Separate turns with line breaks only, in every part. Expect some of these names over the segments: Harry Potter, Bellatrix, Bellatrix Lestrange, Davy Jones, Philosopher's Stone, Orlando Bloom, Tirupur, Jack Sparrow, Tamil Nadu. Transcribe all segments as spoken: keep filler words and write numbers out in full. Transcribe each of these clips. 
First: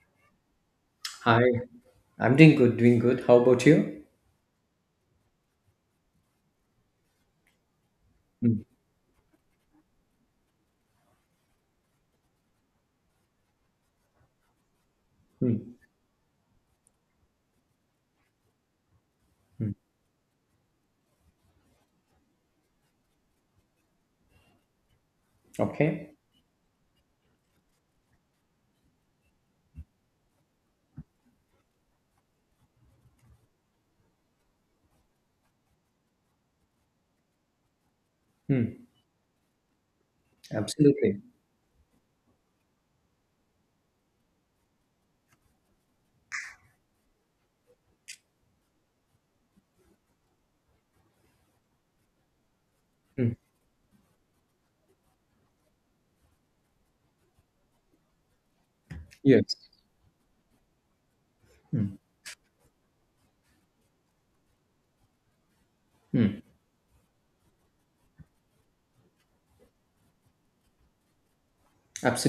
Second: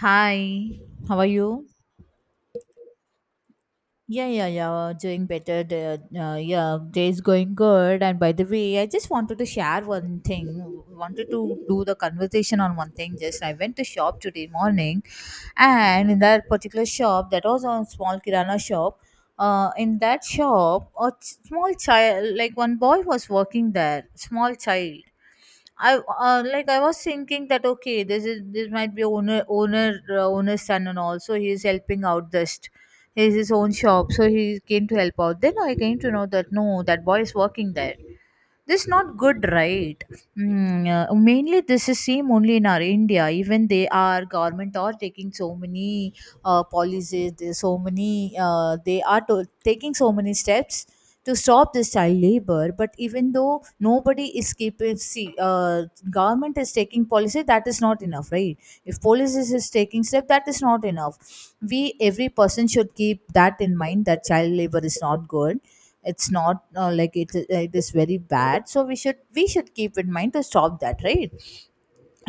Hi, how are
Hi,
you?
I'm doing good, doing good. How about you?
Yeah, yeah, yeah. Doing better. The- Uh, yeah, day's going good. And by the
Hmm.
way, I just wanted to share one thing. Wanted to do the conversation on one thing. Just I went to shop today morning,
Hmm.
and in that particular shop, that was a small kirana shop. Uh,
Mm.
in that shop, a ch- small child, like one boy, was working there. Small child. I
Okay.
uh, like I was thinking that okay, this is this might be owner owner uh, owner's son and also he is helping out this. He has his own shop, so he came to help out. Then I came to know that no, that boy is working there.
Hmm.
This not good, right? Mm, uh,
Absolutely.
mainly this is same only in our india, even they are government are taking so many uh, policies, there's so many uh, they are to- taking so many steps to stop this child labor, but even
Hmm.
though nobody is keeping. See uh, Government is taking policy, that is not enough, right? If police is
Yes.
is taking step, that is not enough. We,
Hmm.
every person should keep that in mind that child labor is not good. It's
Hmm.
not uh, like it, it is very bad, so we should we should keep in mind to stop that, right?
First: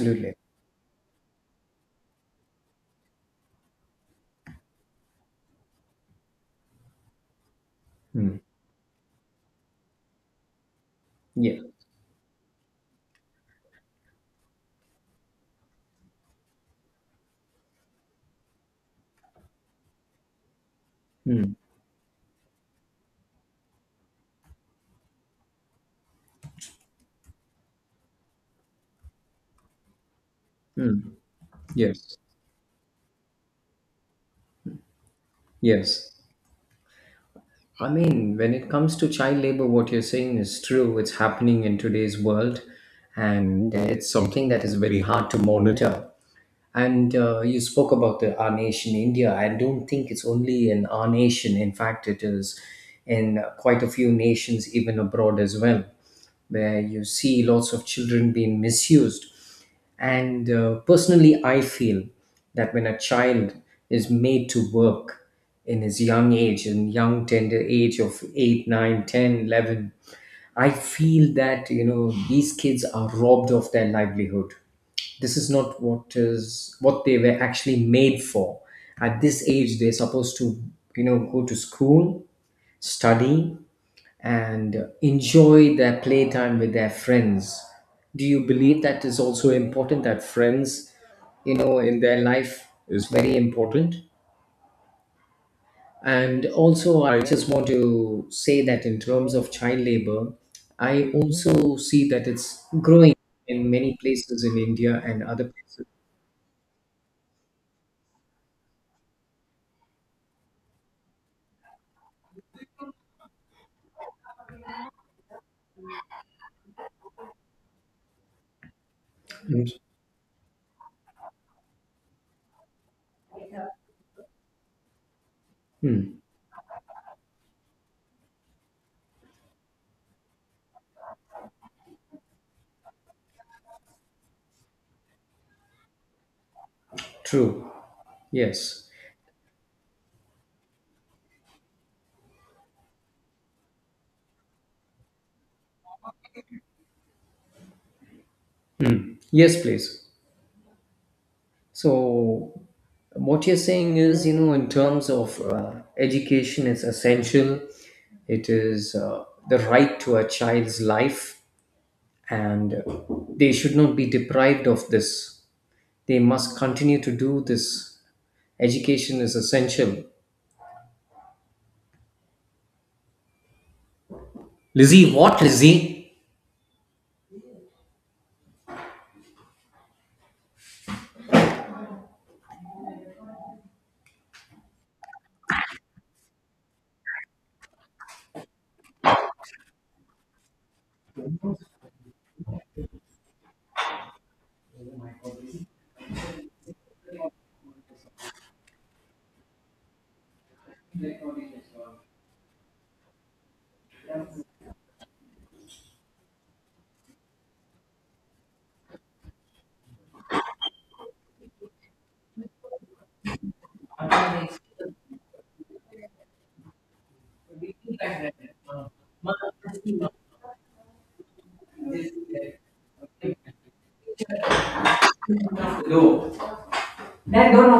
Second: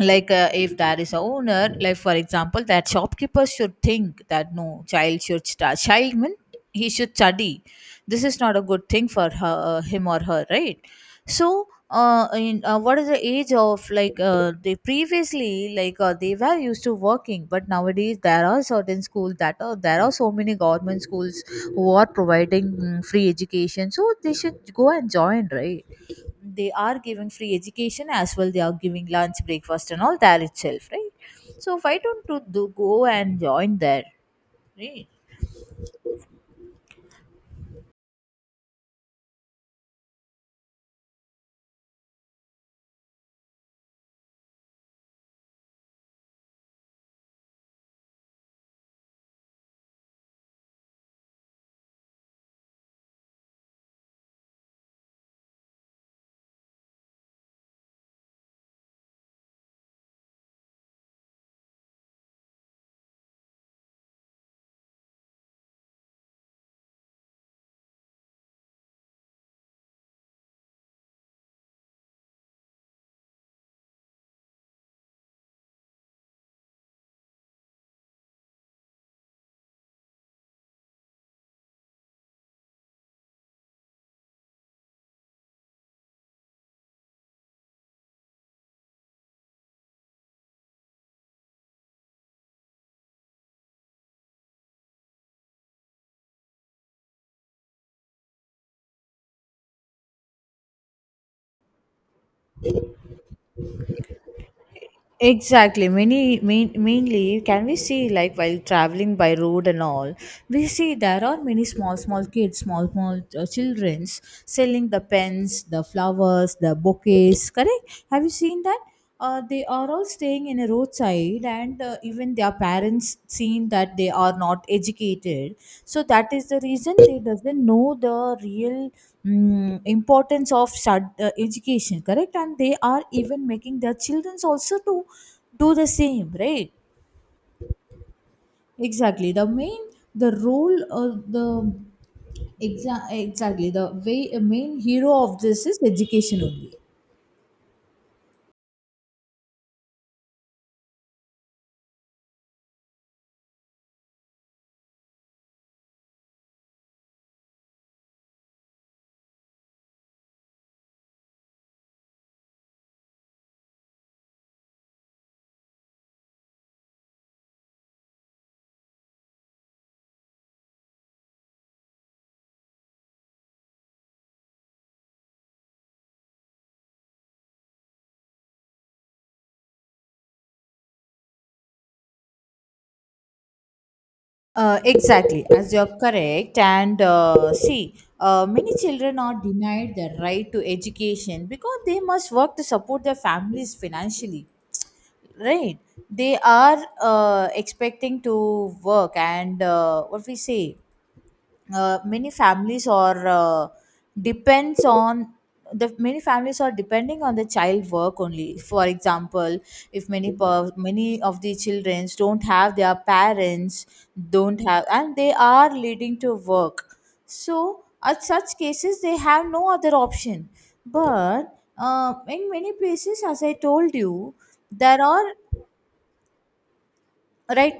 Like uh, if there is a owner, like for example, that shopkeeper should think that no child should start child, mean he should study. This
Hmm.
is not a good thing for her, uh, him or her, right?
Yeah.
So uh, in, uh, what is the age of, like uh, they previously, like uh, they were used to working, but nowadays there are certain schools that are, there are so many government schools
Hmm.
who are providing mm, free education, so they should go and join, right? They are giving free education as well, they are giving lunch, breakfast, and all there itself, right?
Hmm.
So why
Yes.
don't you do go and join there, right?
Yes. I mean, when it comes to child labor, what you're saying is true. It's happening in today's world, and it's something that is very hard to monitor. And uh, you spoke about the, our nation, India. I don't think it's only in our nation. In fact, it is in quite a few nations, even abroad as well, where you see lots of children being misused. And uh, personally, I feel that when a child is made to work in his young age, in young tender age of eight, nine, ten, eleven, I feel that, you know, these kids are robbed of their livelihood. This is not what is what they were actually made for. At this age, they're supposed to, you know, go to school, study, and enjoy their playtime with their friends. Do you believe that is also important that friends, you know, in their life is very important? And also, I just want to say that in terms of child labor, I also see that it's growing in many places in India and other places.
Exactly. Many main, mainly can we see, like while traveling by road and all, we see there are many small small kids, small small uh, childrens selling the pens, the flowers, the bouquets. Correct? Have you seen that? Uh, they
Mm.
are all staying in a roadside, and uh, even their parents seen that they are not educated. So
Mm.
that is the reason they doesn't know the real mm, importance of stud- uh, education, correct? And they are even making their children also to do the same, right?
True. Yes.
Exactly, the main, the role, uh, the exa- exactly the way, a main hero of this is education only.
Mm. Yes, please. So, what you're saying is, you know, in terms of uh, education, it's essential. It is uh, the right to a child's life, and they should not be deprived of this. They must continue to do this. Education is essential. Lizzie, what, Lizzie?
Uh, exactly, as you're correct, and uh, see, uh, many children are denied the right to education because they must work to support their families financially, right? They are uh, expecting to work and uh, what we say, uh, many families are uh, depends on the many families are depending on the child work only. For example, if many per, many of the children don't have their parents, don't have, and they are leading to work, so at such cases they have no other option. But uh, in many places, as I told you, there are, right?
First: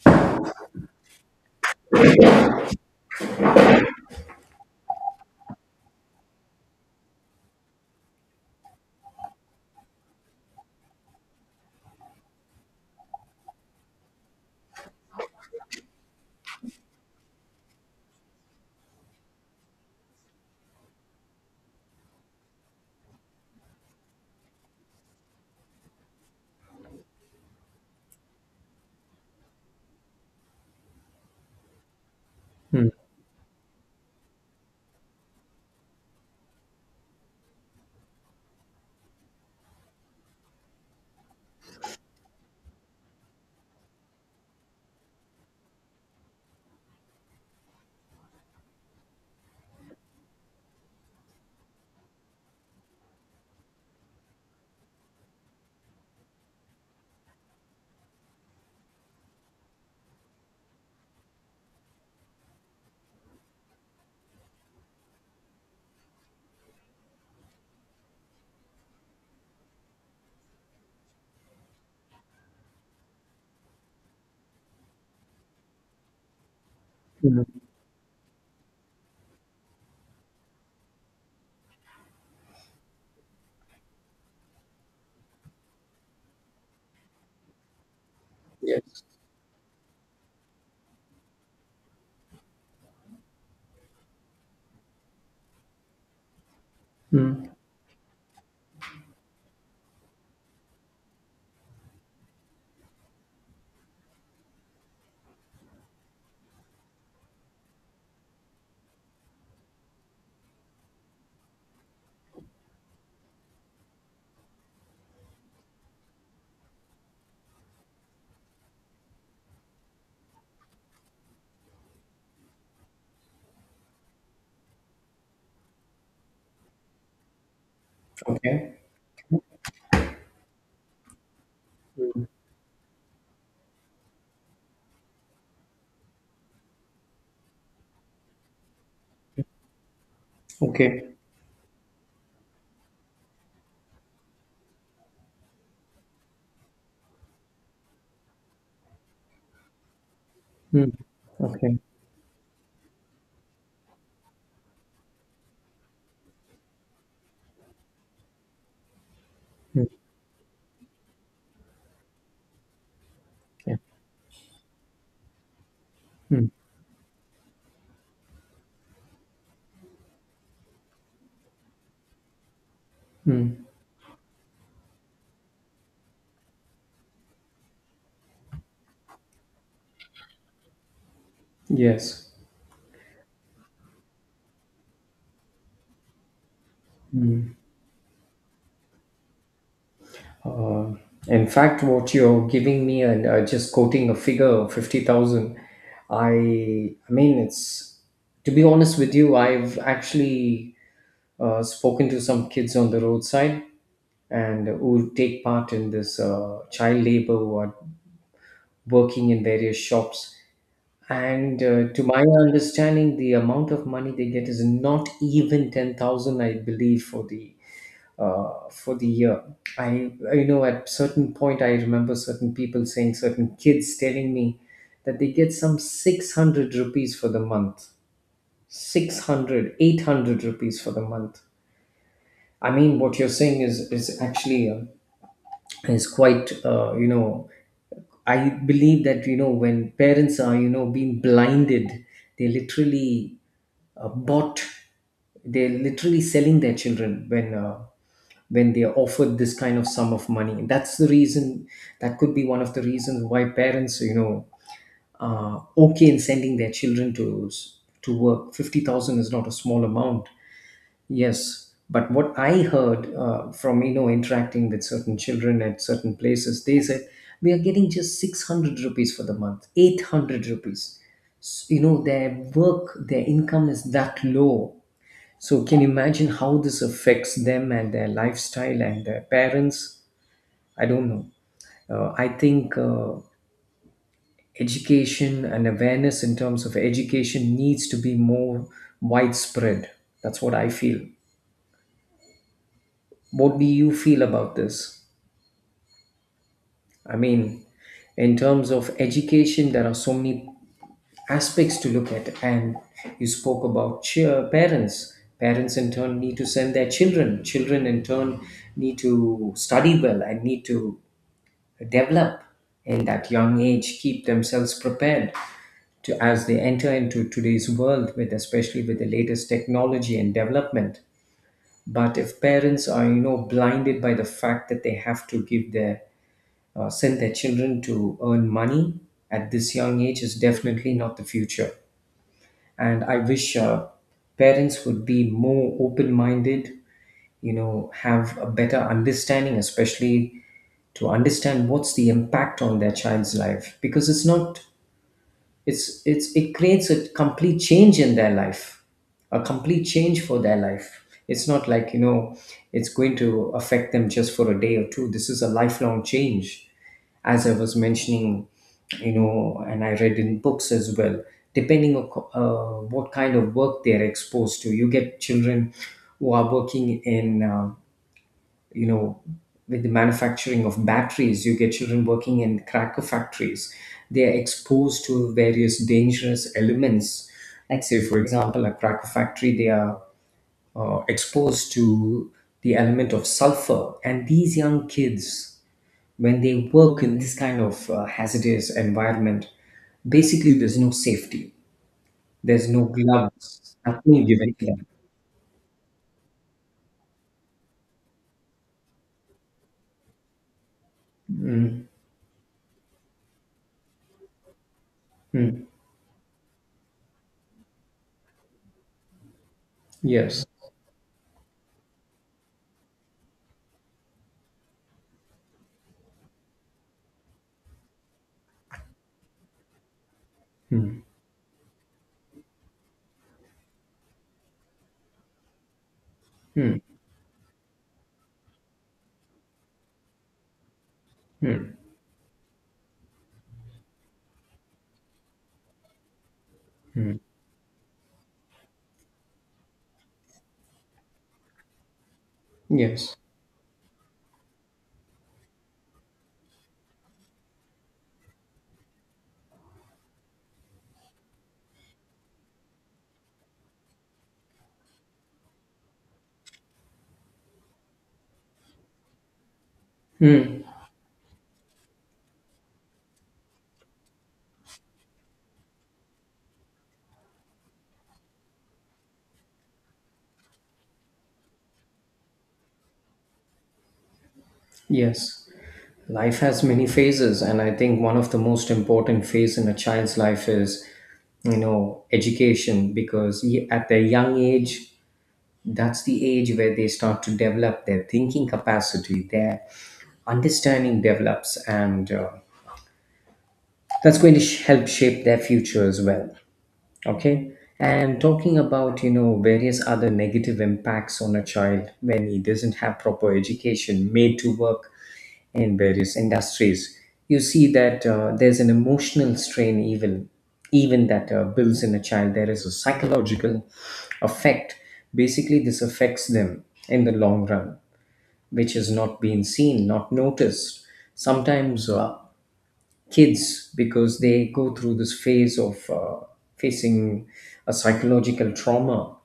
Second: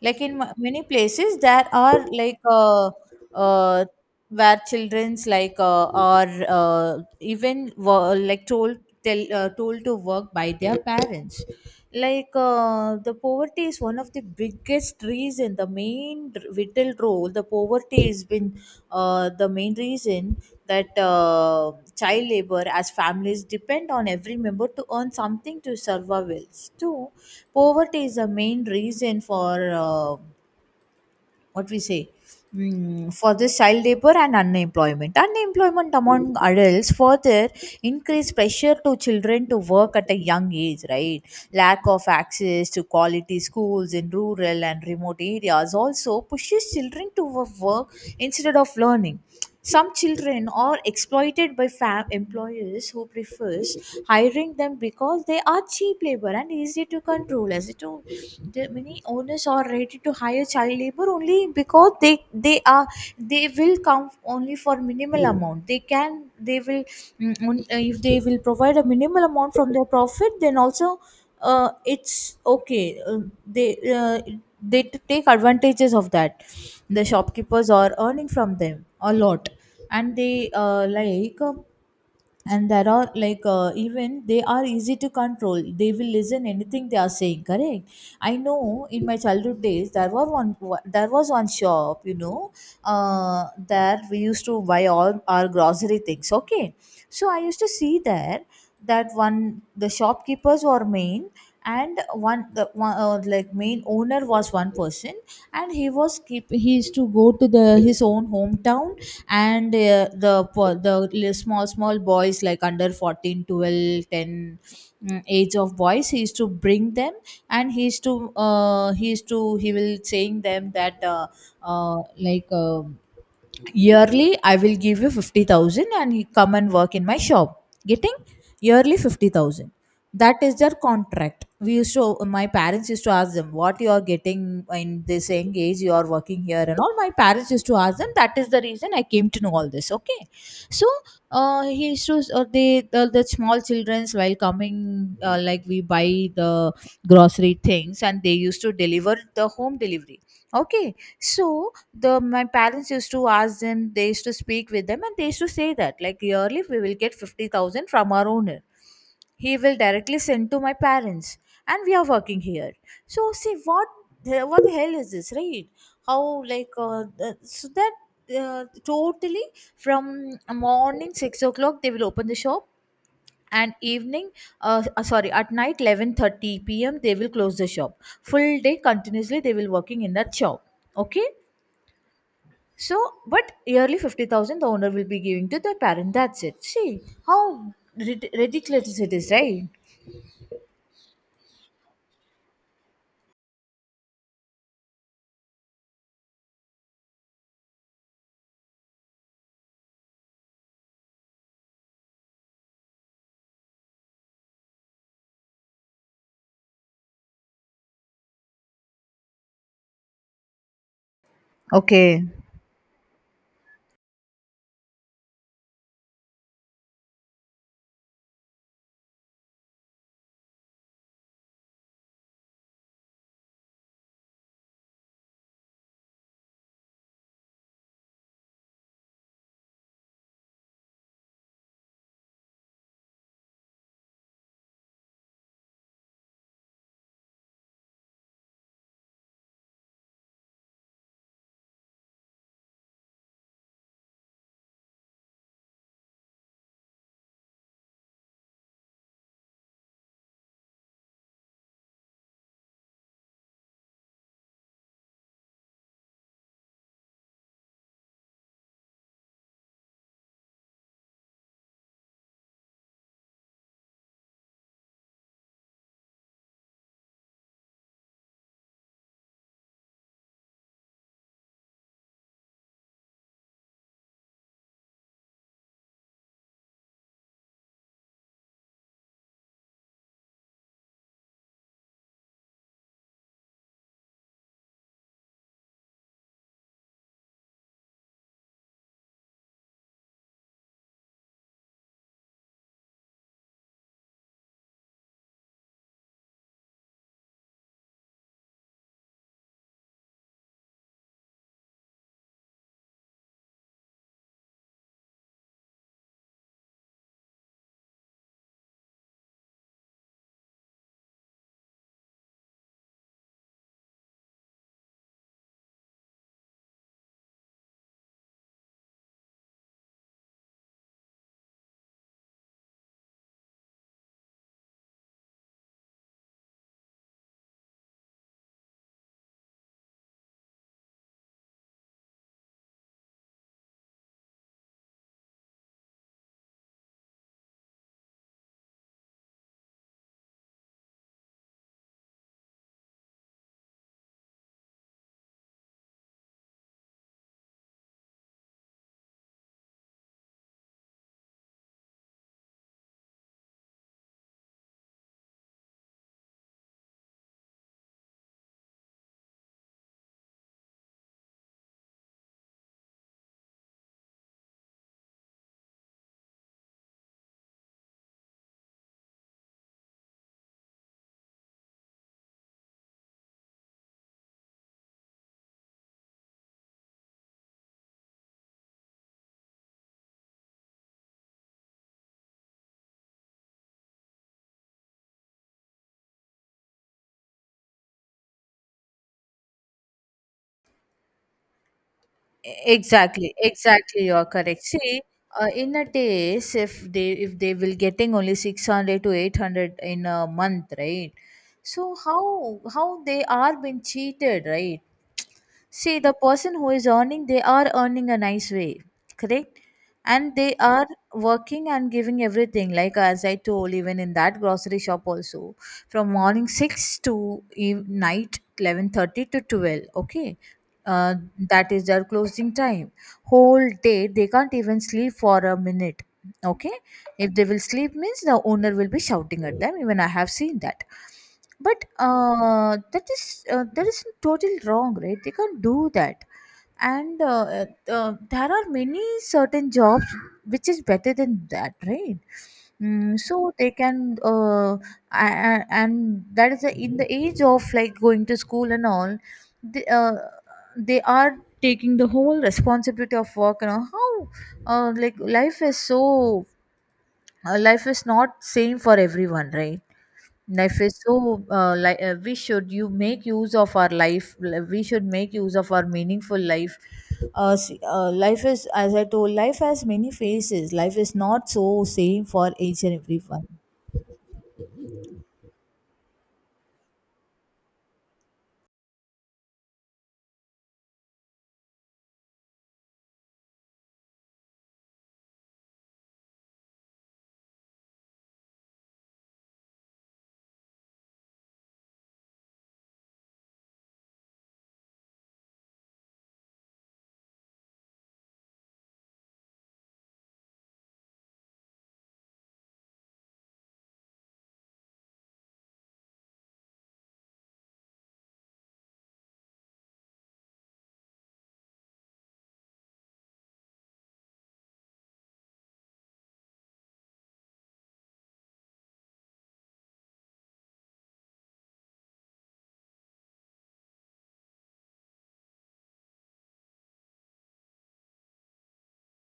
Like in ma- many places there are, like uh, uh, where children's, like uh, are uh, even wo- like told tell, uh, told to work by their parents. Like uh, the poverty is one of the biggest reason, the main r- vital role the poverty has been uh, the main reason, that uh, child labor, as families depend on every member to earn something to survive well too. Poverty is the main reason for uh, what we say,
Hmm.
mm, for this child labor and unemployment. Unemployment among adults further increase pressure to children to work at a young age, right? Lack of access to quality schools in rural and remote areas also pushes children to wo- work instead of learning. Some children are exploited by fam employers who prefers hiring them because they are cheap labor and easy to control, as it all, the many owners are ready to hire child labor only because they they are, they will come only for minimal amount, they can they will mm, on- uh, if they will provide a minimal amount from their profit, then also uh, it's okay. Uh, they uh, they t- take advantages of that. The
Hmm.
shopkeepers are earning from them a lot, and they uh, like. Uh, and there are, like uh, even they are easy to control, they will listen anything they are saying, correct? I know
Yes.
in my childhood days there were one there was one shop, you know, uh, there we used to buy all our grocery things, okay? So I
Mm.
used to see there that one the shopkeepers were main, and one the one uh, like main owner was one person, and he was keep he used to go to the his own hometown, and uh, the po- the li- small small boys like under fourteen, twelve, ten, mm, age of boys he used to bring them, and he used to uh, he used to he will saying them that, uh, uh, like um yearly I will give you fifty thousand and you come and work in my shop. Getting
Okay.
yearly fifty thousand, that is their contract. We used to My parents used to ask them, what you are getting, in this young age you are working here and all. My parents used to ask them, that is the reason I came to know all this, okay? So
Okay.
uh, he used to uh, they the, the small childrens, while coming, uh, like we buy the grocery things and they used to deliver the home delivery,
Mm.
okay? So
Okay.
the my parents used to ask them, they used to speak with them, and they used to say that, like yearly we will get fifty thousand from our owner, he will
Mm.
directly send to my parents, and we are working here. So see
Yeah.
what, the- what the hell is this, right? How,
Mm.
like uh, the- so that, uh, totally from morning six o'clock they will open the shop
Mm.
and evening, uh, uh, sorry, at night eleven thirty p m they will close the shop, full day continuously they will working in that shop, okay?
Yes.
So, but yearly fifty thousand the owner will be giving to the parent. That's it. See how rid- ridiculous it is, right?
Uh, in fact, what you're giving me and uh, just quoting a figure of fifty thousand, I, I mean, it's to be honest with you, I've actually uh, spoken to some kids on the roadside and who take part in this uh, child labor who are working in various shops. And uh, to
Okay.
my understanding, the amount of money they get is not even ten thousand, I believe, for the uh, for the year. I, you know, at certain point, I remember certain people saying, certain kids telling me that they get some six hundred rupees for the month, six hundred, eight hundred rupees for the month. I mean, what you're saying is, is actually uh, is quite uh, you know, I believe that, you know, when parents are, you know, being blinded, they literally uh, bought, they're literally selling their children when uh, when they are offered this kind of sum of money, and that's the reason, that could be one of the reasons why parents, you know, are okay in sending their children to to work. fifty thousand is not a small amount. Yes, but what I heard uh, from, you know, interacting with certain children at certain places, they said we are getting just six hundred rupees for the month, eight hundred rupees. S- you know, their work, their income is that low. So can you imagine how this affects them and their lifestyle and their parents? I don't know. Uh, I think uh, education and awareness in terms of education needs to be more widespread. That's what I feel. What do you feel about this? I mean, in terms of education, there are so many aspects to look at, and you spoke about cheer, parents. Parents in turn need to send their children. Children in turn need to study well and need to develop in that young age, keep themselves prepared to as they enter into today's world with, especially with the latest technology and development. But if parents are, you know, blinded by the fact that they have to give their uh, send their children to earn money at this young age, is definitely not the future. And I wish uh, parents would be more open minded, you know, have a better understanding, especially to understand what's the impact on their child's life, because it's not, it's it's it creates a complete change in their life, a complete change for their life. It's not like, you know, it's going to affect them just for a day or two. This is a lifelong change. As I was mentioning, you know, and I read in books as well, depending on co- uh, what kind of work they're exposed to, you get children who are working in, uh, you know, with the manufacturing of batteries. You get children working in cracker factories. They are exposed to various dangerous elements. Like, say for example, a cracker factory, they are uh, exposed to the element of sulfur, and these young kids, when they work in this kind of uh, hazardous environment, basically there's no safety, there's no
Exactly,
gloves,
exactly. You are
nothing given
correct.
to them.
See, uh, in a days, if they if they will getting only six hundred to eight hundred in a month, right? So how how they are being cheated, right? See, the person who is earning, they are earning a nice way, correct? And
Yes.
they are working and giving everything. Like as I told, even in that grocery shop also, from morning six to eve- night eleven thirty to twelve. Okay, uh, that is their closing time. Whole day they can't even sleep for a minute. Okay, if they will sleep means, the owner will be shouting at them. Even I have seen that. But uh, that is uh, that is totally wrong, right? They can't do that. And uh, uh, uh, there are many certain jobs which is better than that, right?
Yes.
Mm, so they can, uh, a- a- and that is the, in the age of like going to school and all, they, uh, they are taking the whole responsibility of work and all. How, uh, like life is so, uh, life is not same for everyone, right? Life is so, uh, like uh, we should you make use of our life, we should make use of our meaningful life. Uh, s- uh, life is, as I told, life has many faces, life is not so same for each and everyone.
Yes. Life has many phases, and I think one of the most important phase in a child's life is, you know, education, because y- at their young age, that's the age where they start to develop their thinking capacity, their understanding develops, and uh, that's going to sh- help shape their future as well. Okay. And talking about, you know, various other negative impacts on a child when he doesn't have proper education, made to work in various industries, you see that uh, there's an emotional strain, even even that uh, builds in a child. There is a psychological effect. Basically, this affects them in the long run, which has not been seen, not noticed. Sometimes uh, kids, because they go through this phase of uh, facing a psychological trauma,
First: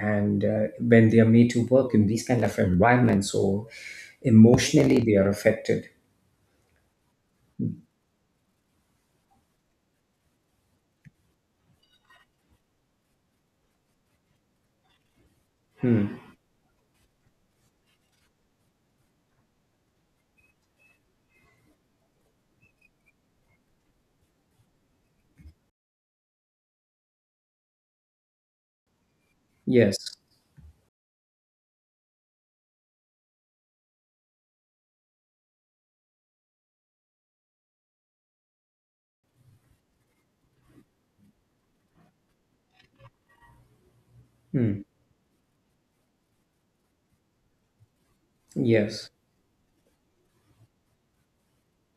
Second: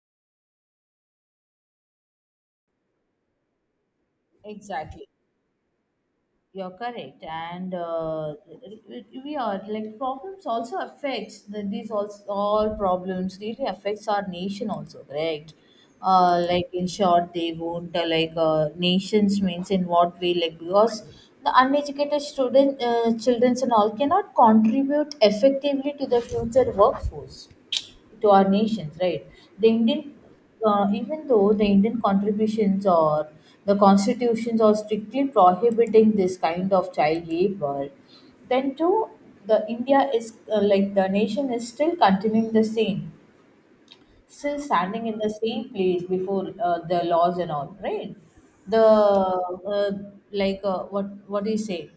and uh, when they are made to work in these kind of environments, so emotionally
Exactly.
they are affected.
You're correct, and uh, we are, like problems also affects the, these also all problems really affects our nation also, correct? Uh, like in short, they won't, uh, like uh, nations means, in what way? Like because the uneducated student, uh, children and all cannot contribute effectively to the future workforce, to our nations, right? The Indian,
Yes.
uh, even though the Indian contributions or the constitutions are strictly prohibiting this kind of child labor, then too the India is, uh, like the nation is still continuing the same, still
Mm.
standing in the same place before, uh, the laws and all, right? The,
Yes.
uh, like uh, what what do you say?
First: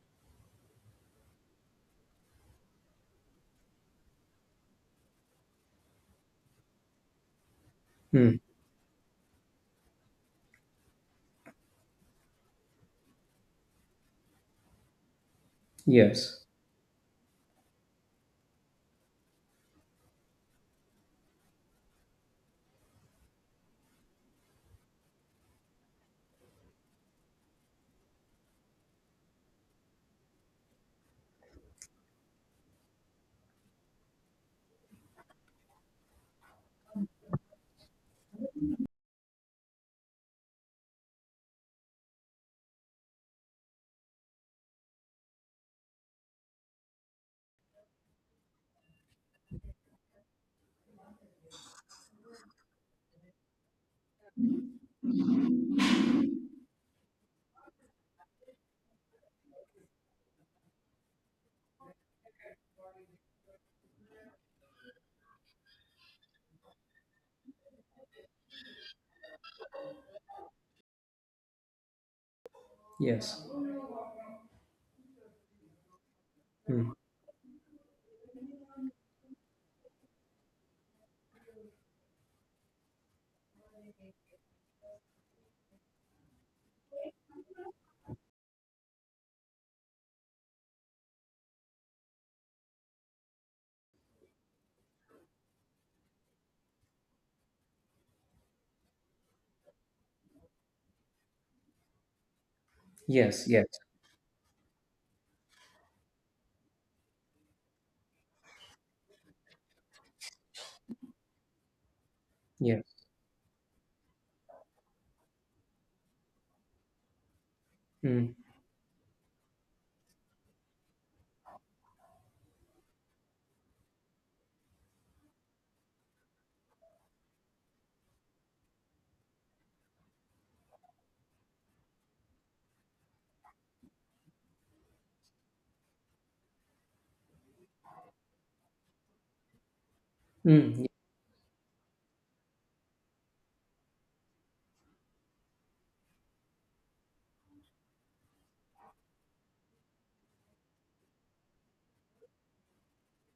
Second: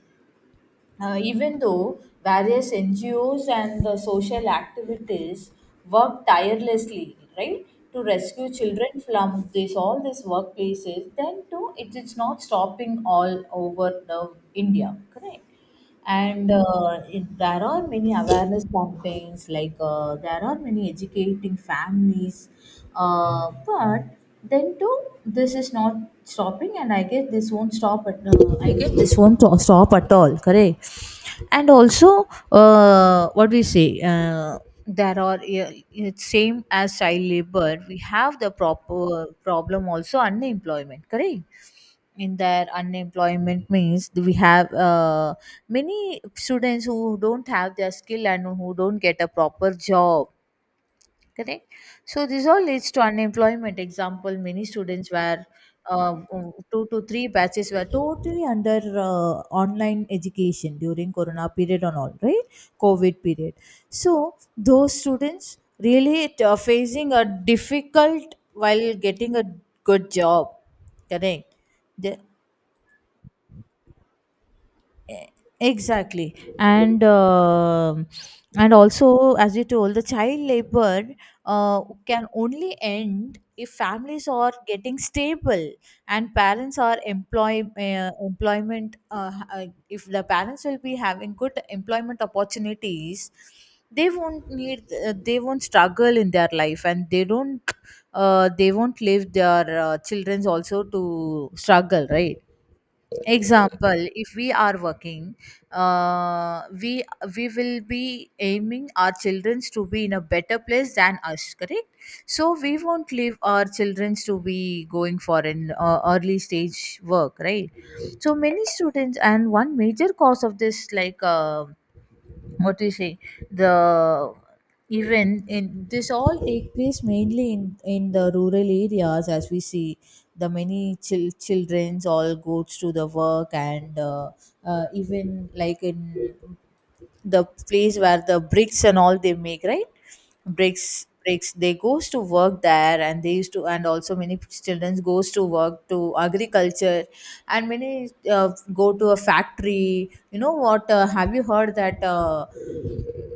Uh, even though various N G Os and the social activities work tirelessly, right, to
Mm.
rescue children from this, all these workplaces, then too it is not stopping all over the India, correct?
Yes.
And uh, it- there are many awareness campaigns, like uh, there are many educating families, uh, but then too this is not stopping. And I guess this won't stop at uh, I guess this won't to- stop at all, correct? And also, uh, what we say, uh, there are, yeah, it's same as child labor. We have the proper problem also, unemployment, correct? In their unemployment means we have uh, many students who don't have their skill and who don't get a proper job, correct. So this all leads to unemployment. Example, many students were uh, um, two to three batches were totally under uh, online education during corona period and all, right, covid period. So those students really t- are facing a difficult while getting a good job, correct. The
Yes.
Exactly.
Mm.
And um and also, as you told, the child labor uh, can only end if families are getting stable, and parents are employ uh, employment uh, ha- uh, if the parents will be having good employment opportunities, they won't need uh, they won't struggle in their life, and they don't uh, they won't leave their uh, children also to struggle, right.
Yes. Yes.
Example, if we are working, uh, we we will be aiming our children to be in a better place than us, correct. So we
Yes.
won't leave our children to be going for an uh, early stage work, right.
Mm.
So many students, and one major cause of this, like uh, what do you say the even in this, all take place mainly in in the rural areas, as we see. The many chil- children's all goes to the work, and uh, uh, even like in the place where the bricks and all they make, right. bricks
Mm.
bricks they goes to work there, and they used to, and also many children goes to work to agriculture. And many uh, go to a factory. You know what, uh, have you heard that? uh,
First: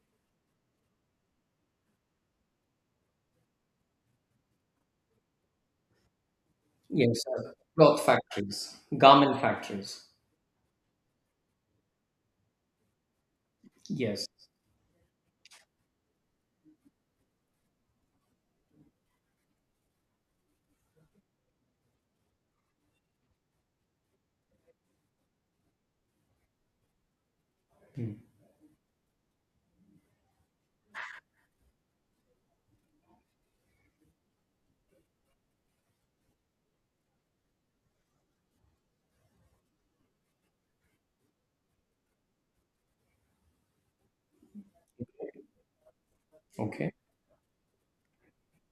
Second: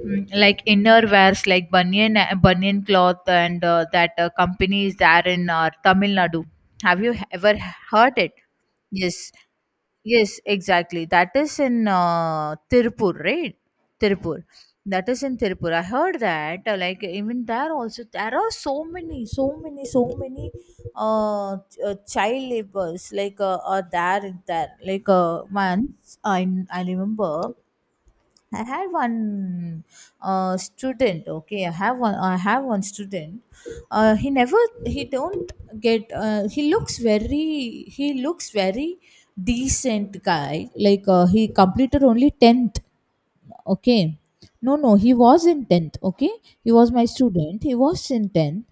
Mm, Like inner wears, like banyan banyan cloth, and uh, that uh, company is there in uh, Tamil Nadu. Have you
Yes. uh,
ever
cloth
heard it?
factories,
Yes,
garment factories.
yes, exactly. That is in uh, Tirupur, right?
Yes.
Tirupur. That is in Tirupur. I heard that. uh, Like even there also, there are so many, so many, so many uh, ch- uh child laborers like uh, are there in there. Like uh, once I I remember,
Mm.
I had one uh, student. Okay, I have one. I have one student. Uh, he never. He don't get. Uh, he looks very. He looks very decent guy. Like uh, he completed only tenth. Okay. No, no, he was in tenth. Okay. He was
Okay.
my student. He was in tenth.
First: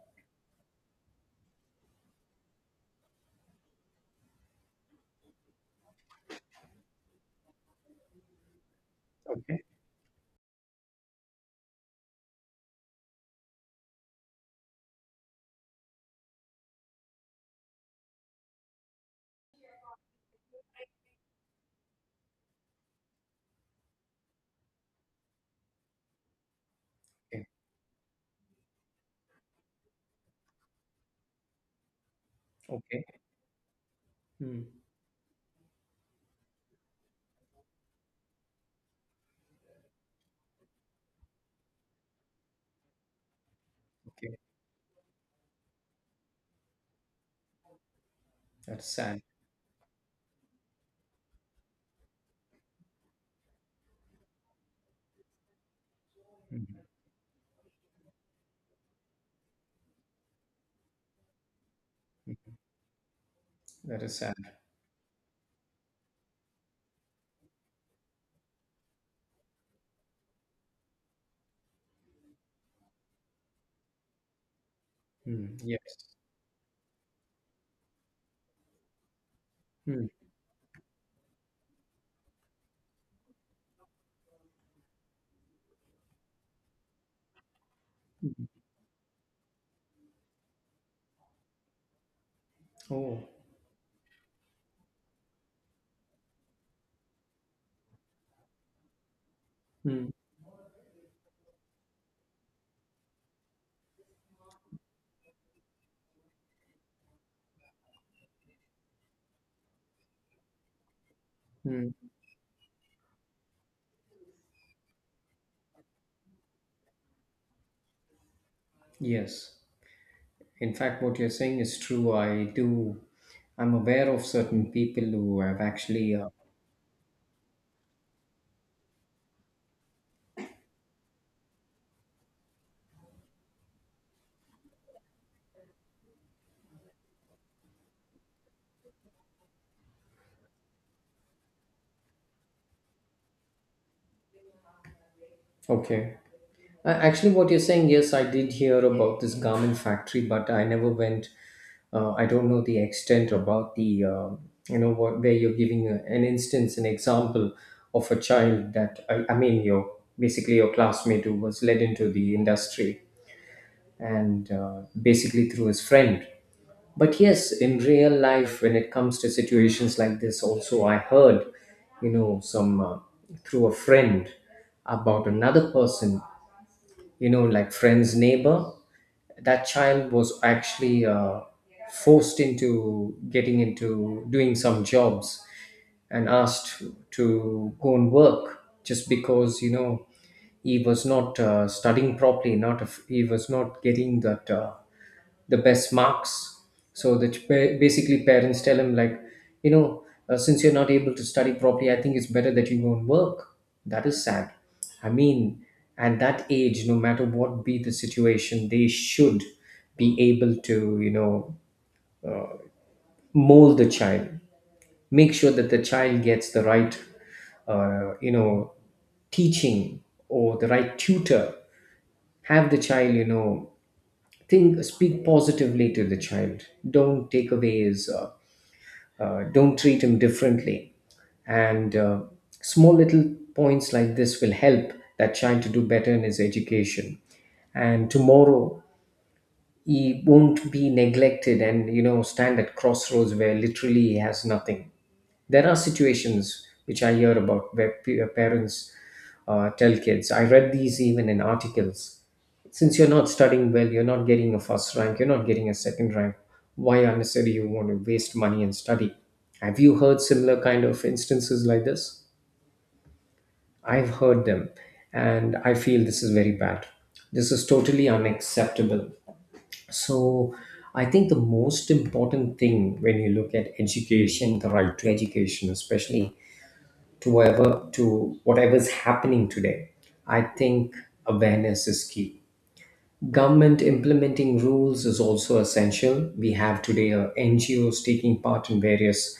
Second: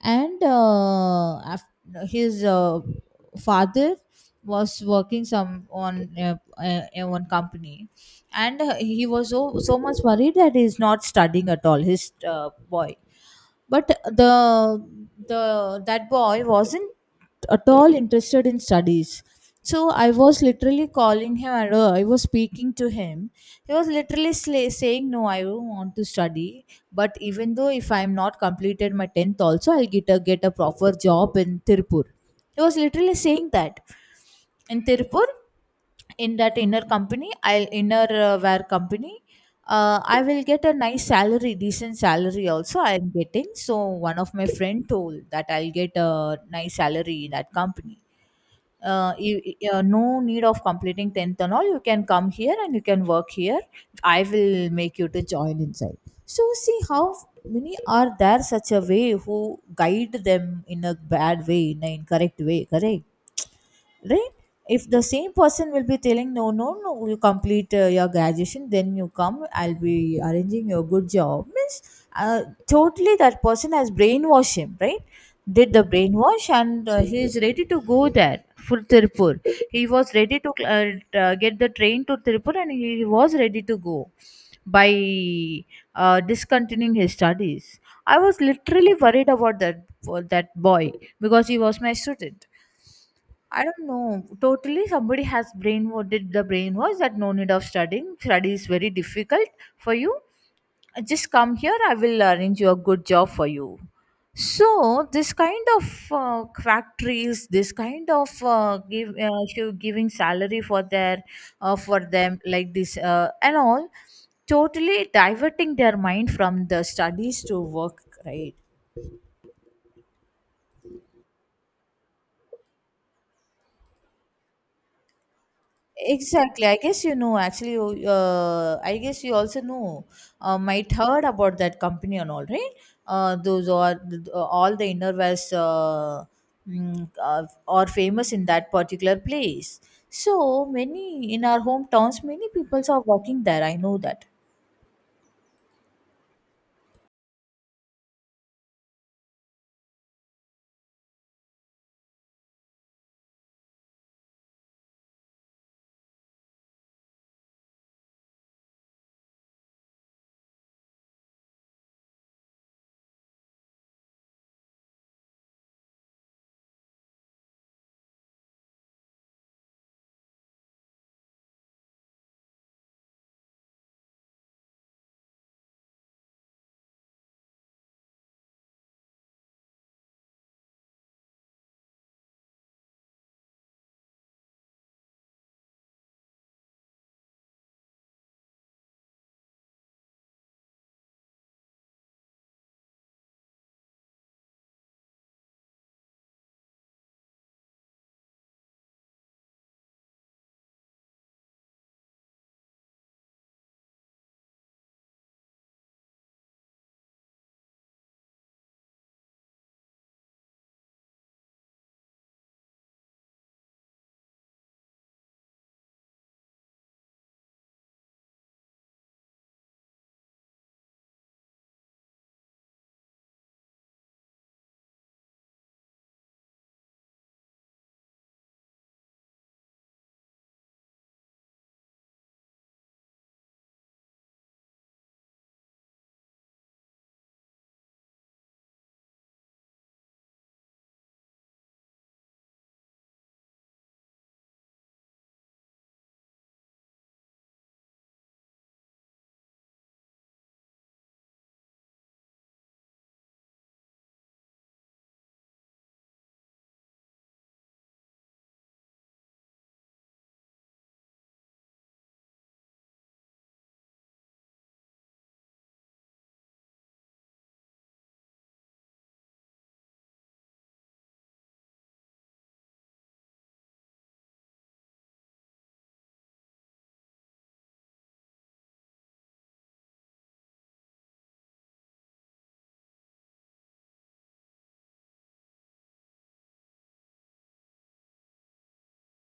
And uh, af- his uh, father was working some on uh, uh, in one company, and uh, he was so
Okay.
so much worried that he's not studying at all, his uh, boy. But the the that boy wasn't at all interested in studies. So I was literally calling him, and uh, I was speaking to him. He was literally sla- saying, no, I don't want to study, but
Okay.
even though if I'm not completed my tenth also, I'll get a get a proper job in Tirpur. He was
Okay.
literally saying that.
Mm.
In Tirpur, in that inner company, I'll inner uh, wear company, uh, I will get a nice salary, decent salary also. I'm getting. So one of
Okay.
my friend told that I'll get a nice salary in that company.
That's
Uh,
sad.
you, you- uh, no need of completing tenth and all. You can come here, and you can work here. I will make you to join inside. So see
Mm.
how many are there such a way who guide them in a bad way, in an incorrect way, correct?
That is
Right.
sad.
If the same person will be telling, no, no, no, you complete uh, your graduation, then you come, I'll be arranging your good job means, uh, totally that person has brainwashed him, right.
Mm,
Did the
yes.
brainwash, and uh, he is ready to go there, full Tirupur. He
Mm.
was ready to uh, uh, get the train to Tirupur, and he was ready to go by uh, discontinuing his studies. I was literally worried about that, for that boy, because he was my student.
Oh.
I don't know. Totally, somebody has brain what did the brain was that, no need of studying. Study is very difficult for
Mm.
you. Just come here. I will arrange you a good job for you. So this kind of uh, factories, this kind of uh, give uh, show- giving salary for their uh,
Mm,
for them like this, uh, and all, totally diverting their mind from the studies to work. Right.
yes. In fact, what you're saying is true. I do. I'm aware of certain people who have actually. Uh,
Exactly. I guess you know, actually, you- uh, I guess you also know, uh, might heard about that company and all, right? Uh, those are uh, all the innerwears, uh, mm, uh, are famous in that particular place. So many in our hometowns, many peoples are working there. I know that.
okay. Uh, actually, what you're saying, yes, I did hear about this garment factory, but I never went. Uh, I don't know the extent about the. Uh, you know what? Where you're giving a, an instance, an example of a child that I, I mean, your basically your classmate who was led into the industry, and uh, basically through his friend. But yes, in real life, when it comes to situations like this also, I heard, you know, some, uh, through a friend, about another person, you know, like friend's neighbor, that child was actually uh, forced into getting into doing some jobs and asked to go and work just because, you know, he was not uh, studying properly, not if he was not getting that uh, the best marks. So the ch- pa- basically parents tell him like, you know, uh, since you're not able to study properly, I think it's better that you go and work. That is sad. I mean, at that age, no matter what be the situation, they should be able to, you know, mold the child, make sure that the child gets the right, uh, you know, teaching or the right tutor, have the child, you know, think, speak positively to the child, don't take away his uh, uh, don't treat him differently. And uh, small little points like this will help that child to do better in his education, and tomorrow he won't be neglected and, you know, stand at crossroads where literally he has nothing. There are situations which I hear about where p- uh, parents uh, tell kids, I read these even in articles, since you're not studying well, you're not getting a first rank, you're not getting a second rank, why unnecessary you want to waste money and study? Have you heard similar kind of instances like this? I've heard them, and I feel this is very bad. This is totally unacceptable. So I think the most important thing when you look at education, the right to education, especially to whatever, to whatever's happening today, I think awareness is key. Government implementing rules is also essential. We have today uh, N G Os taking part in various,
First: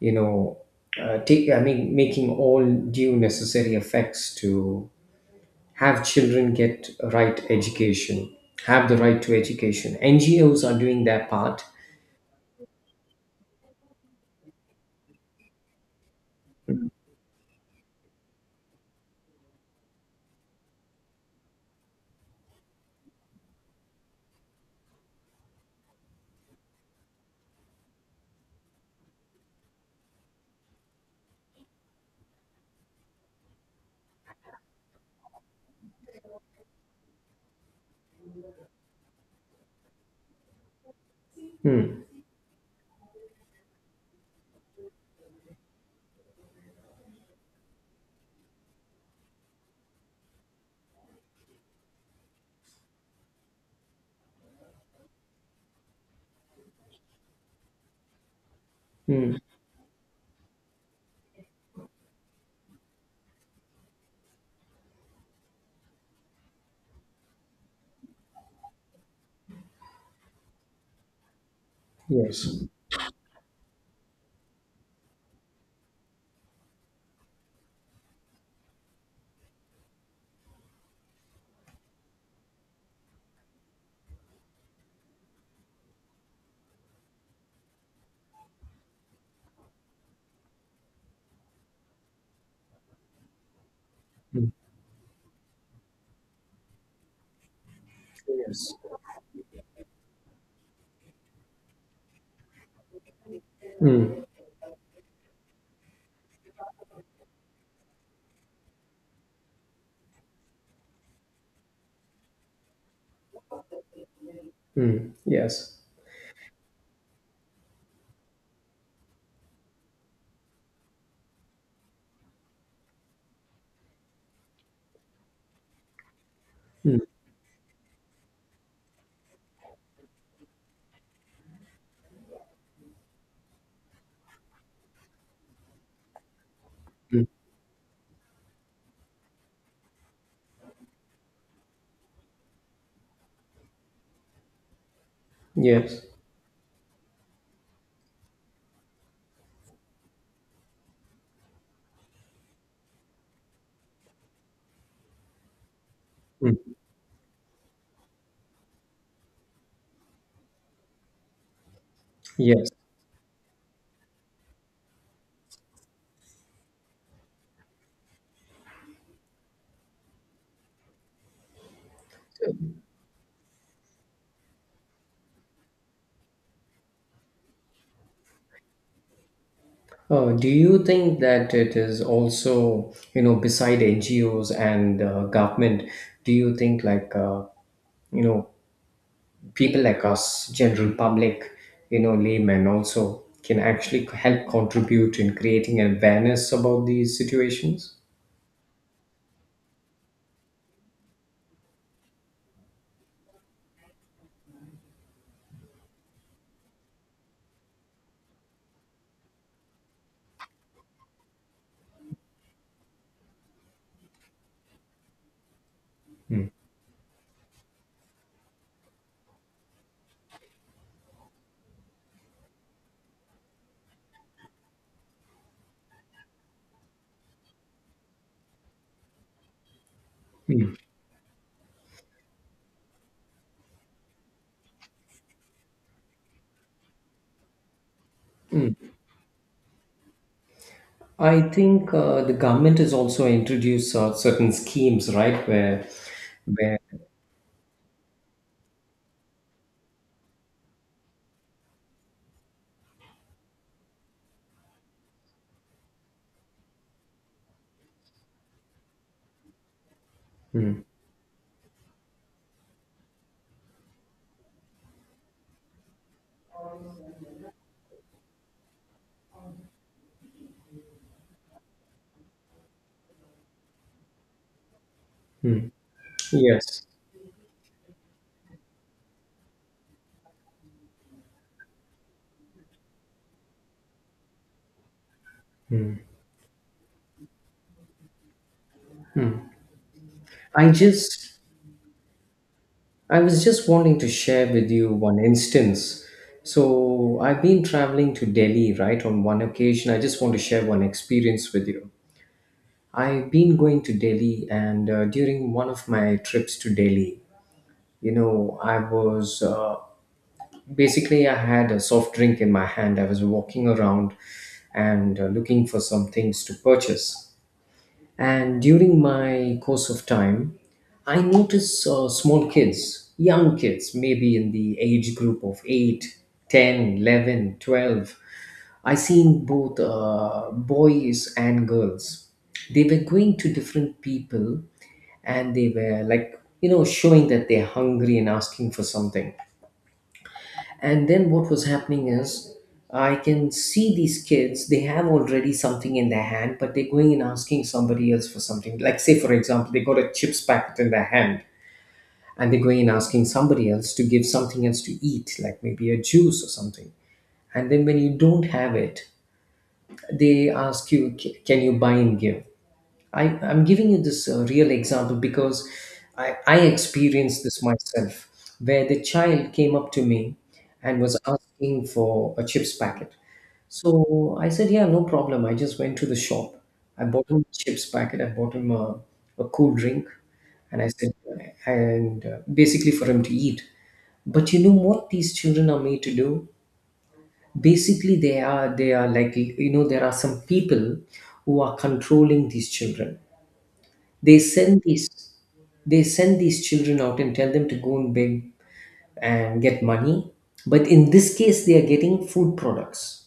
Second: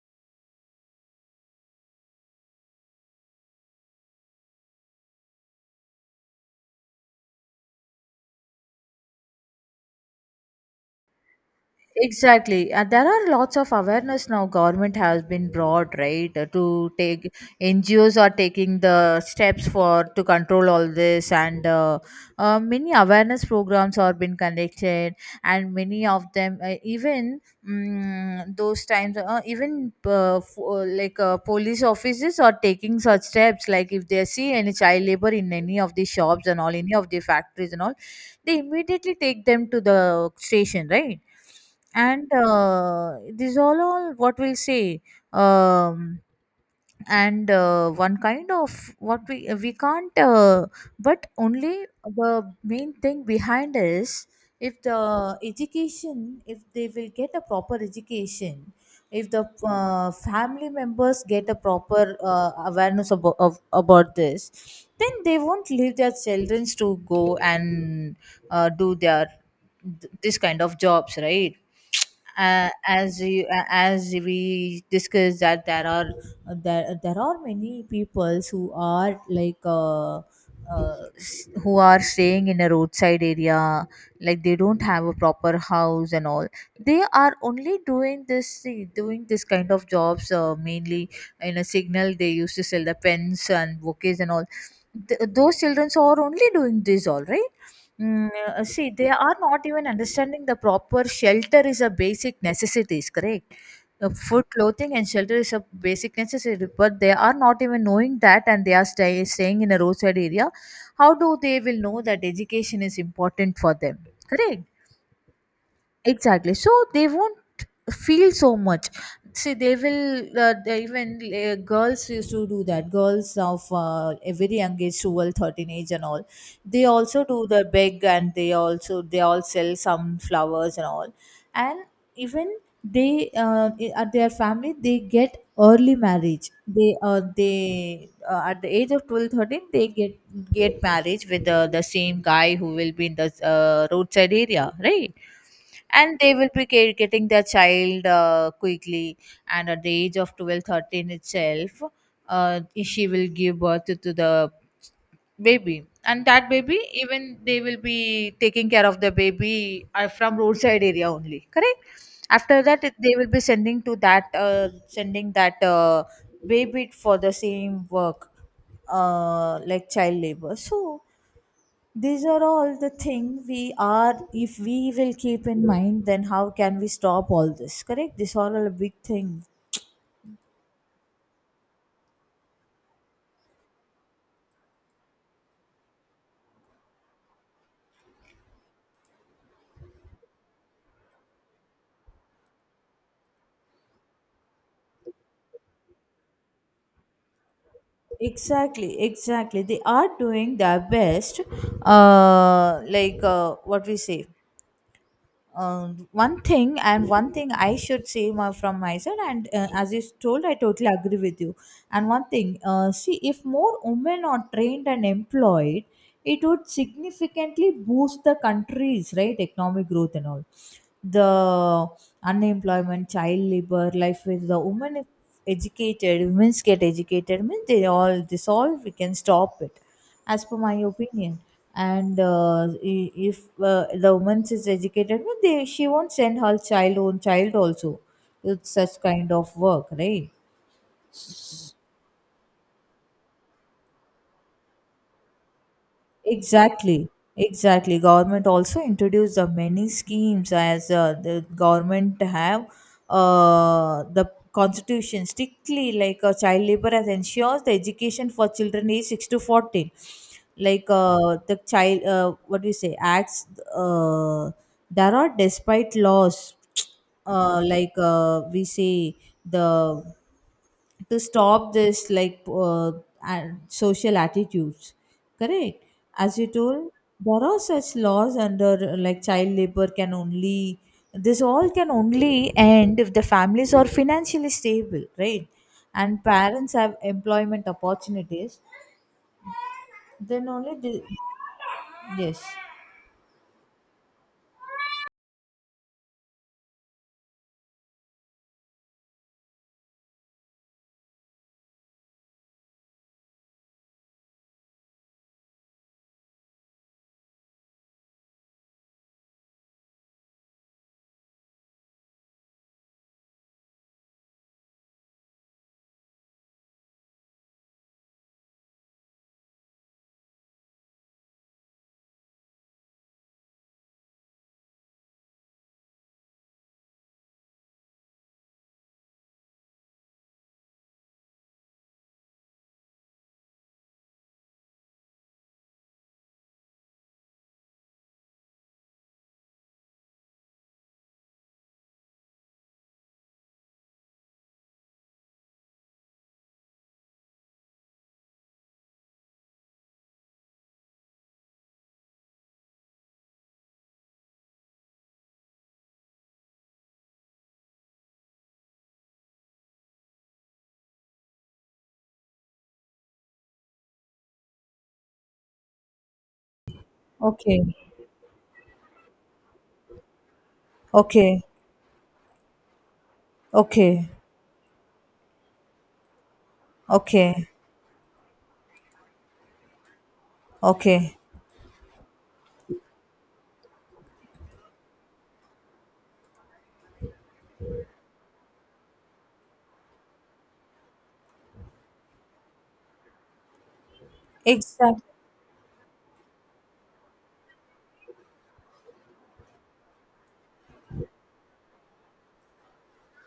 you know, uh, take, I mean, making all due necessary effects to have children get right education, have the right to education. N G Os are doing their part.
Exactly. Uh, there are lots of awareness now, government has been brought, right, uh, to take. N G Os are taking the steps for to control all this, and uh, uh, many awareness programs are been conducted, and many of them uh, even, mm, those times uh, even uh, f- uh, like uh, police officers are taking such steps, like if they see any child labor in any of the shops and all, any of the factories and all, they immediately take them to the station, right?
Mm.
And uh, these all all what we'll say, um, and uh, one kind of what we we can't, uh, but only the main thing behind is, if the education, if they will get a proper education, if
Mm,
the uh, family members get a proper uh, awareness about, of, about this, then they won't leave their children to go and uh, do their th- this kind of jobs, right.
yes.
Uh, as you, uh, as we discussed, that there are, uh, there, there are many peoples who are like uh, uh, s- who are staying in a roadside area, like they don't have a proper house and all. They are only doing this doing this kind of jobs, uh, mainly in a signal they used to sell the pens and bouquets and all.
Mm,
Th- those children are only doing this, all right. Mm, uh,
yes.
See, they are not even understanding, the proper shelter is a basic necessities, correct? The
Mm.
food, clothing, and shelter is a basic necessity, but they are not even knowing that, and they are stay, staying in a roadside area. How do they will know that education is important for them, correct?
Mm, yes.
Exactly. So they won't feel so much. See, they will. Uh, they even, uh, girls used to do that. Girls of uh, a very young age, twelve, thirteen age, and all. They
Mm.
also do the beg, and they also they all sell some flowers and all. And even they uh, i- at their family they get early marriage. They uh,
Mm,
they uh, At the age of twelve, thirteen they get get marriage with uh, the same guy who will be in the uh, roadside area, right?
yes.
And they will be care- getting their child uh, quickly, and at the age of twelve, thirteen itself, uh, she will give birth to the baby, and that
Mm,
baby, even they will be taking care of the baby uh, from roadside area only, correct. After
yes.
that it- they will be sending to that uh, sending that uh, baby for the same work, uh, like child labor. So these are all the thing we are, if we will keep in mind, then how can we stop all this, correct? These are all a big thing.
Uh, do you think that it is also, you know, beside N G Os and uh, government, do you think like, uh, you know, people like us, general public, you know, laymen also can actually help contribute in creating awareness about these situations?
Exactly, exactly, they are doing their best, uh like uh, what we say uh, one thing, and one thing I should say, my, from my side, and uh, as you told, I totally agree with you. And one thing, uh, see, if more women are trained and employed, it
Mm.
would significantly boost the country's right economic growth and all. The unemployment, child labor, life with the women, educated women's, get educated means they all dissolve, we can stop it, as per my opinion. And uh, i- if uh, the woman is educated means they, she won't send her child own child also with
Mm.
such kind of work, right.
I think uh, the government has also introduced uh, certain schemes, right? Where, where,
Exactly, exactly. Government also introduced the many schemes, as uh, the government have uh, the constitution strictly, like uh, child labor as ensures the education for children age six to fourteen,
Mm.
like uh, the child uh, what do you say, acts, uh, there are despite laws uh, like uh, we say, the to stop this, like uh, and social attitudes,
Mm.
correct. As you told,
Yes.
there are such laws under, uh, like child labor can only, this all can only end if the families are financially stable, right, and parents have employment opportunities, then
I
only the,
just,
yes.
I was just wanting to share with you one instance. So I've been traveling to Delhi, right? On one occasion, I just want to share one experience with you. I've been going to Delhi, and uh, during one of my trips to Delhi, you know, I was, uh, basically I had a soft drink in my hand, I was walking around, and uh, looking for some things to purchase. And during my course of time, I noticed uh, small kids, young kids, maybe in the age group of eight, ten, eleven, twelve. I seen both uh, boys and girls. They were going to different people, and they were like, you know, showing that they're hungry and asking for something. And then what was happening is, I can see these kids, they have already something in their hand, but they're going and asking somebody else for something. Like, say for example, they got a chips packet in their hand, and they're going and asking somebody else to give something else to eat, like maybe a juice or something. And then when you don't have it, they ask you, "C- Can you buy and give?" I, I'm giving you this uh, real example because I, I experienced this
Okay,
myself, where the child came up to me and was
okay,
asking for a chips packet.
okay,
So I said, yeah, no problem. I just went to the shop. I bought him
okay,
a chips packet. I bought him a, a cool drink. And I said,
okay,
and uh, basically for him to eat. But you know what these children are made to do? Basically, they are, they are, like, you know, there are some people who are controlling these children. They send
exactly,
these, they send these children out and tell them to go and beg and get money. But in this case, they are getting food products.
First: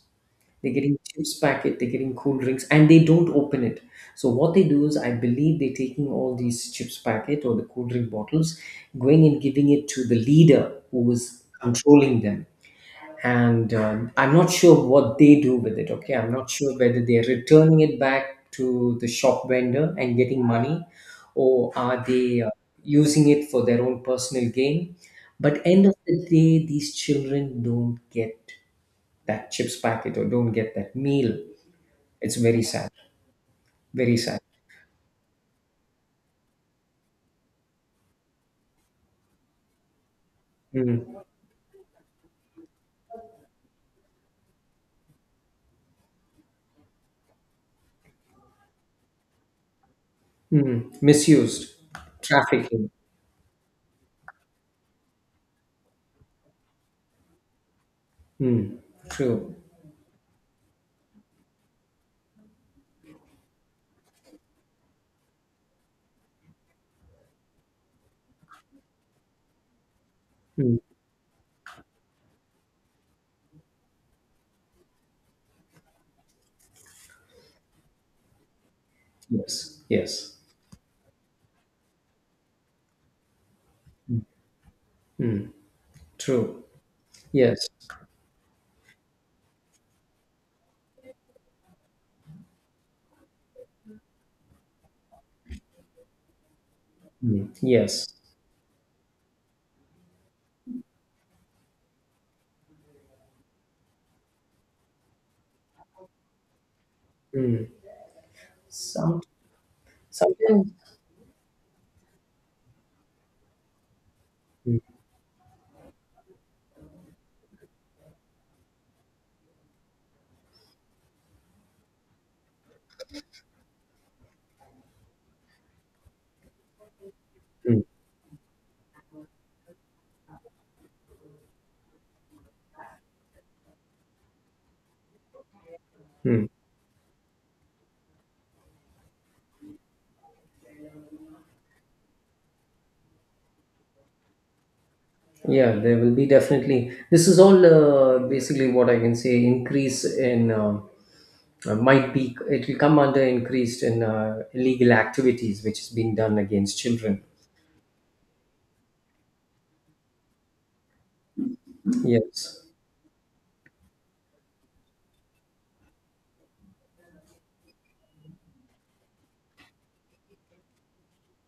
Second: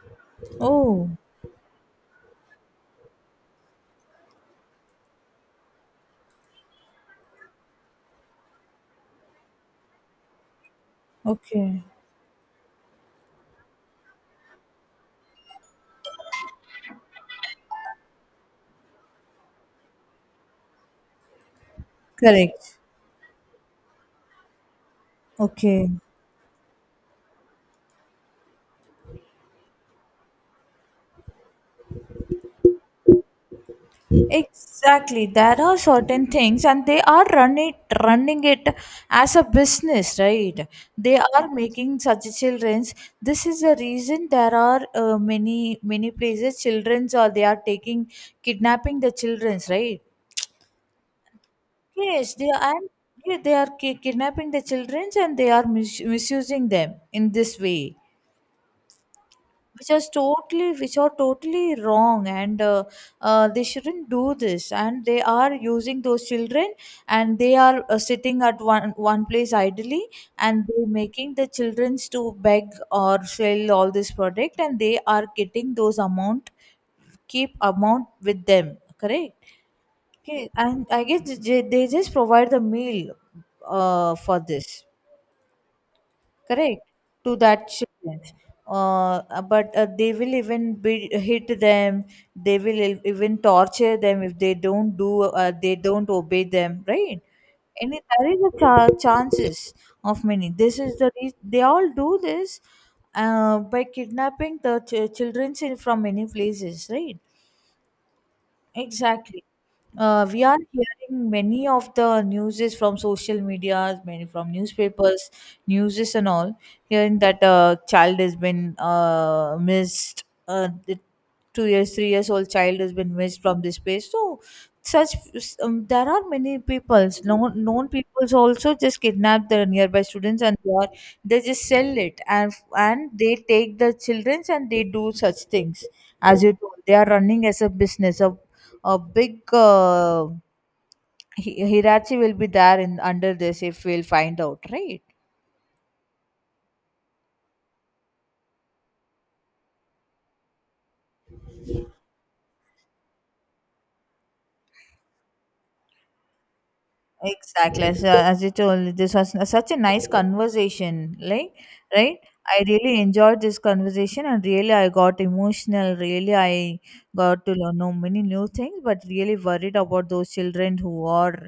They're getting
oh,
chips packet, they're getting cool drinks, and they don't open it. So what they do is, I believe they're taking all these chips packet or the cool drink bottles, going and giving it to the leader who is
okay,
controlling them. And um, I'm not sure what they do with it. Okay, I'm not sure whether they're returning it back to the shop vendor and getting money or are they uh,
correct.
using it for their own personal gain. But end
Okay,
of the day, these children don't get that chips packet or don't get that meal. It's very sad. Very sad.
exactly. There are certain things, and they are running running it as a business, right? They
Mm.
are making such childrens. This is the reason there are uh, many many places childrens, or they are taking kidnapping the childrens, right?
Mm. Misused.
Yes, they are.
Trafficking.
And, yeah, they are ki- kidnapping the childrens, and they are mis- misusing them in this way,
Mm. True.
which is totally which are totally wrong, and uh, uh, they shouldn't do this, and they are using those children, and they are uh, sitting at one one place idly, and
Mm.
they making the childrens to beg or sell all this product, and they are getting those amount, keep amount with them, correct.
Yes. Yes.
Okay, and I guess they, they just provide the meal uh, for this,
Mm. True.
correct, to
Yes.
that children. Uh, but uh, they will even be, hit them, they will e- even torture them if they don't do uh, they don't obey them, right.
Mm. Yes.
And it- there is a cha- chances of many. This is the reason they all do this, uh, by kidnapping the ch- children in, from many places, right.
Hmm. So
Exactly. Uh, we are
sometimes,
hearing many of the news is from social media, many from
mm,
newspapers, news is and all, hearing that a child has been uh, missed, uh, the two years, three years old child has been missed from this place. So such, um, there are many peoples, known
mm,
known peoples also just kidnap the nearby students, and they, are, they just sell it, and and they take the childrens and they do such things, as
mm.
you told, they are running as a business. A a big uh, hi- hierarchy will be there in under this, if we'll find out, right.
Yeah, there will be definitely. This is all uh, basically what I can say, increase in, uh, uh, might be it will come under increased in uh, illegal activities which is being done against children.
Exactly. So as you told, this was such a nice conversation. Like, right?
Yes.
I really enjoyed this conversation, and really, I got emotional. Really, I got to learn know many new things, but really worried about those children who are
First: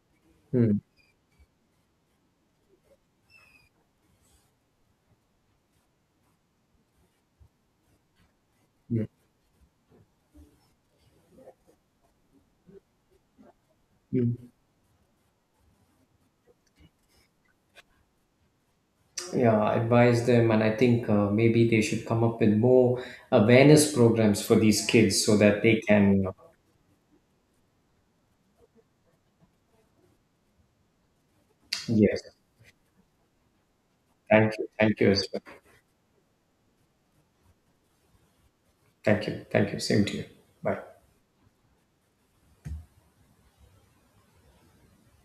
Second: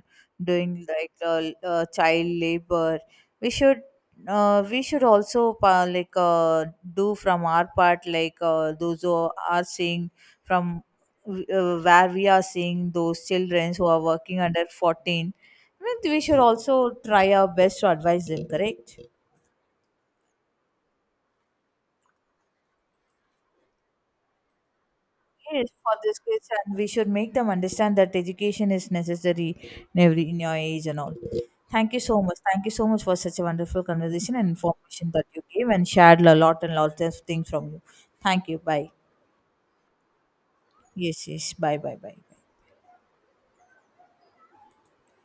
Mm.
doing like uh, uh, child labor. We should, uh, we should also, uh, like uh, do from our part, like uh, those
Mm.
who are seeing from uh, where we are seeing those children who are working
Mm.
under fourteen. I mean, we should also try our best to advise them, correct?
Yeah, advise them, and I think uh, maybe they should come up with more awareness programs for these kids so that
Yes.
they
For these
can. uh,
kids, and we should make them understand that education is necessary, in every in your age and all. Thank you so
Yes.
much. Thank you so much for such a wonderful conversation and
Thank you. Thank
information
you
that
as
you
well.
gave, and shared a lot and lots of things from you. Thank you. Bye.
Thank you. Thank you. Same to you. Bye.
Yes, yes. Bye, bye, bye.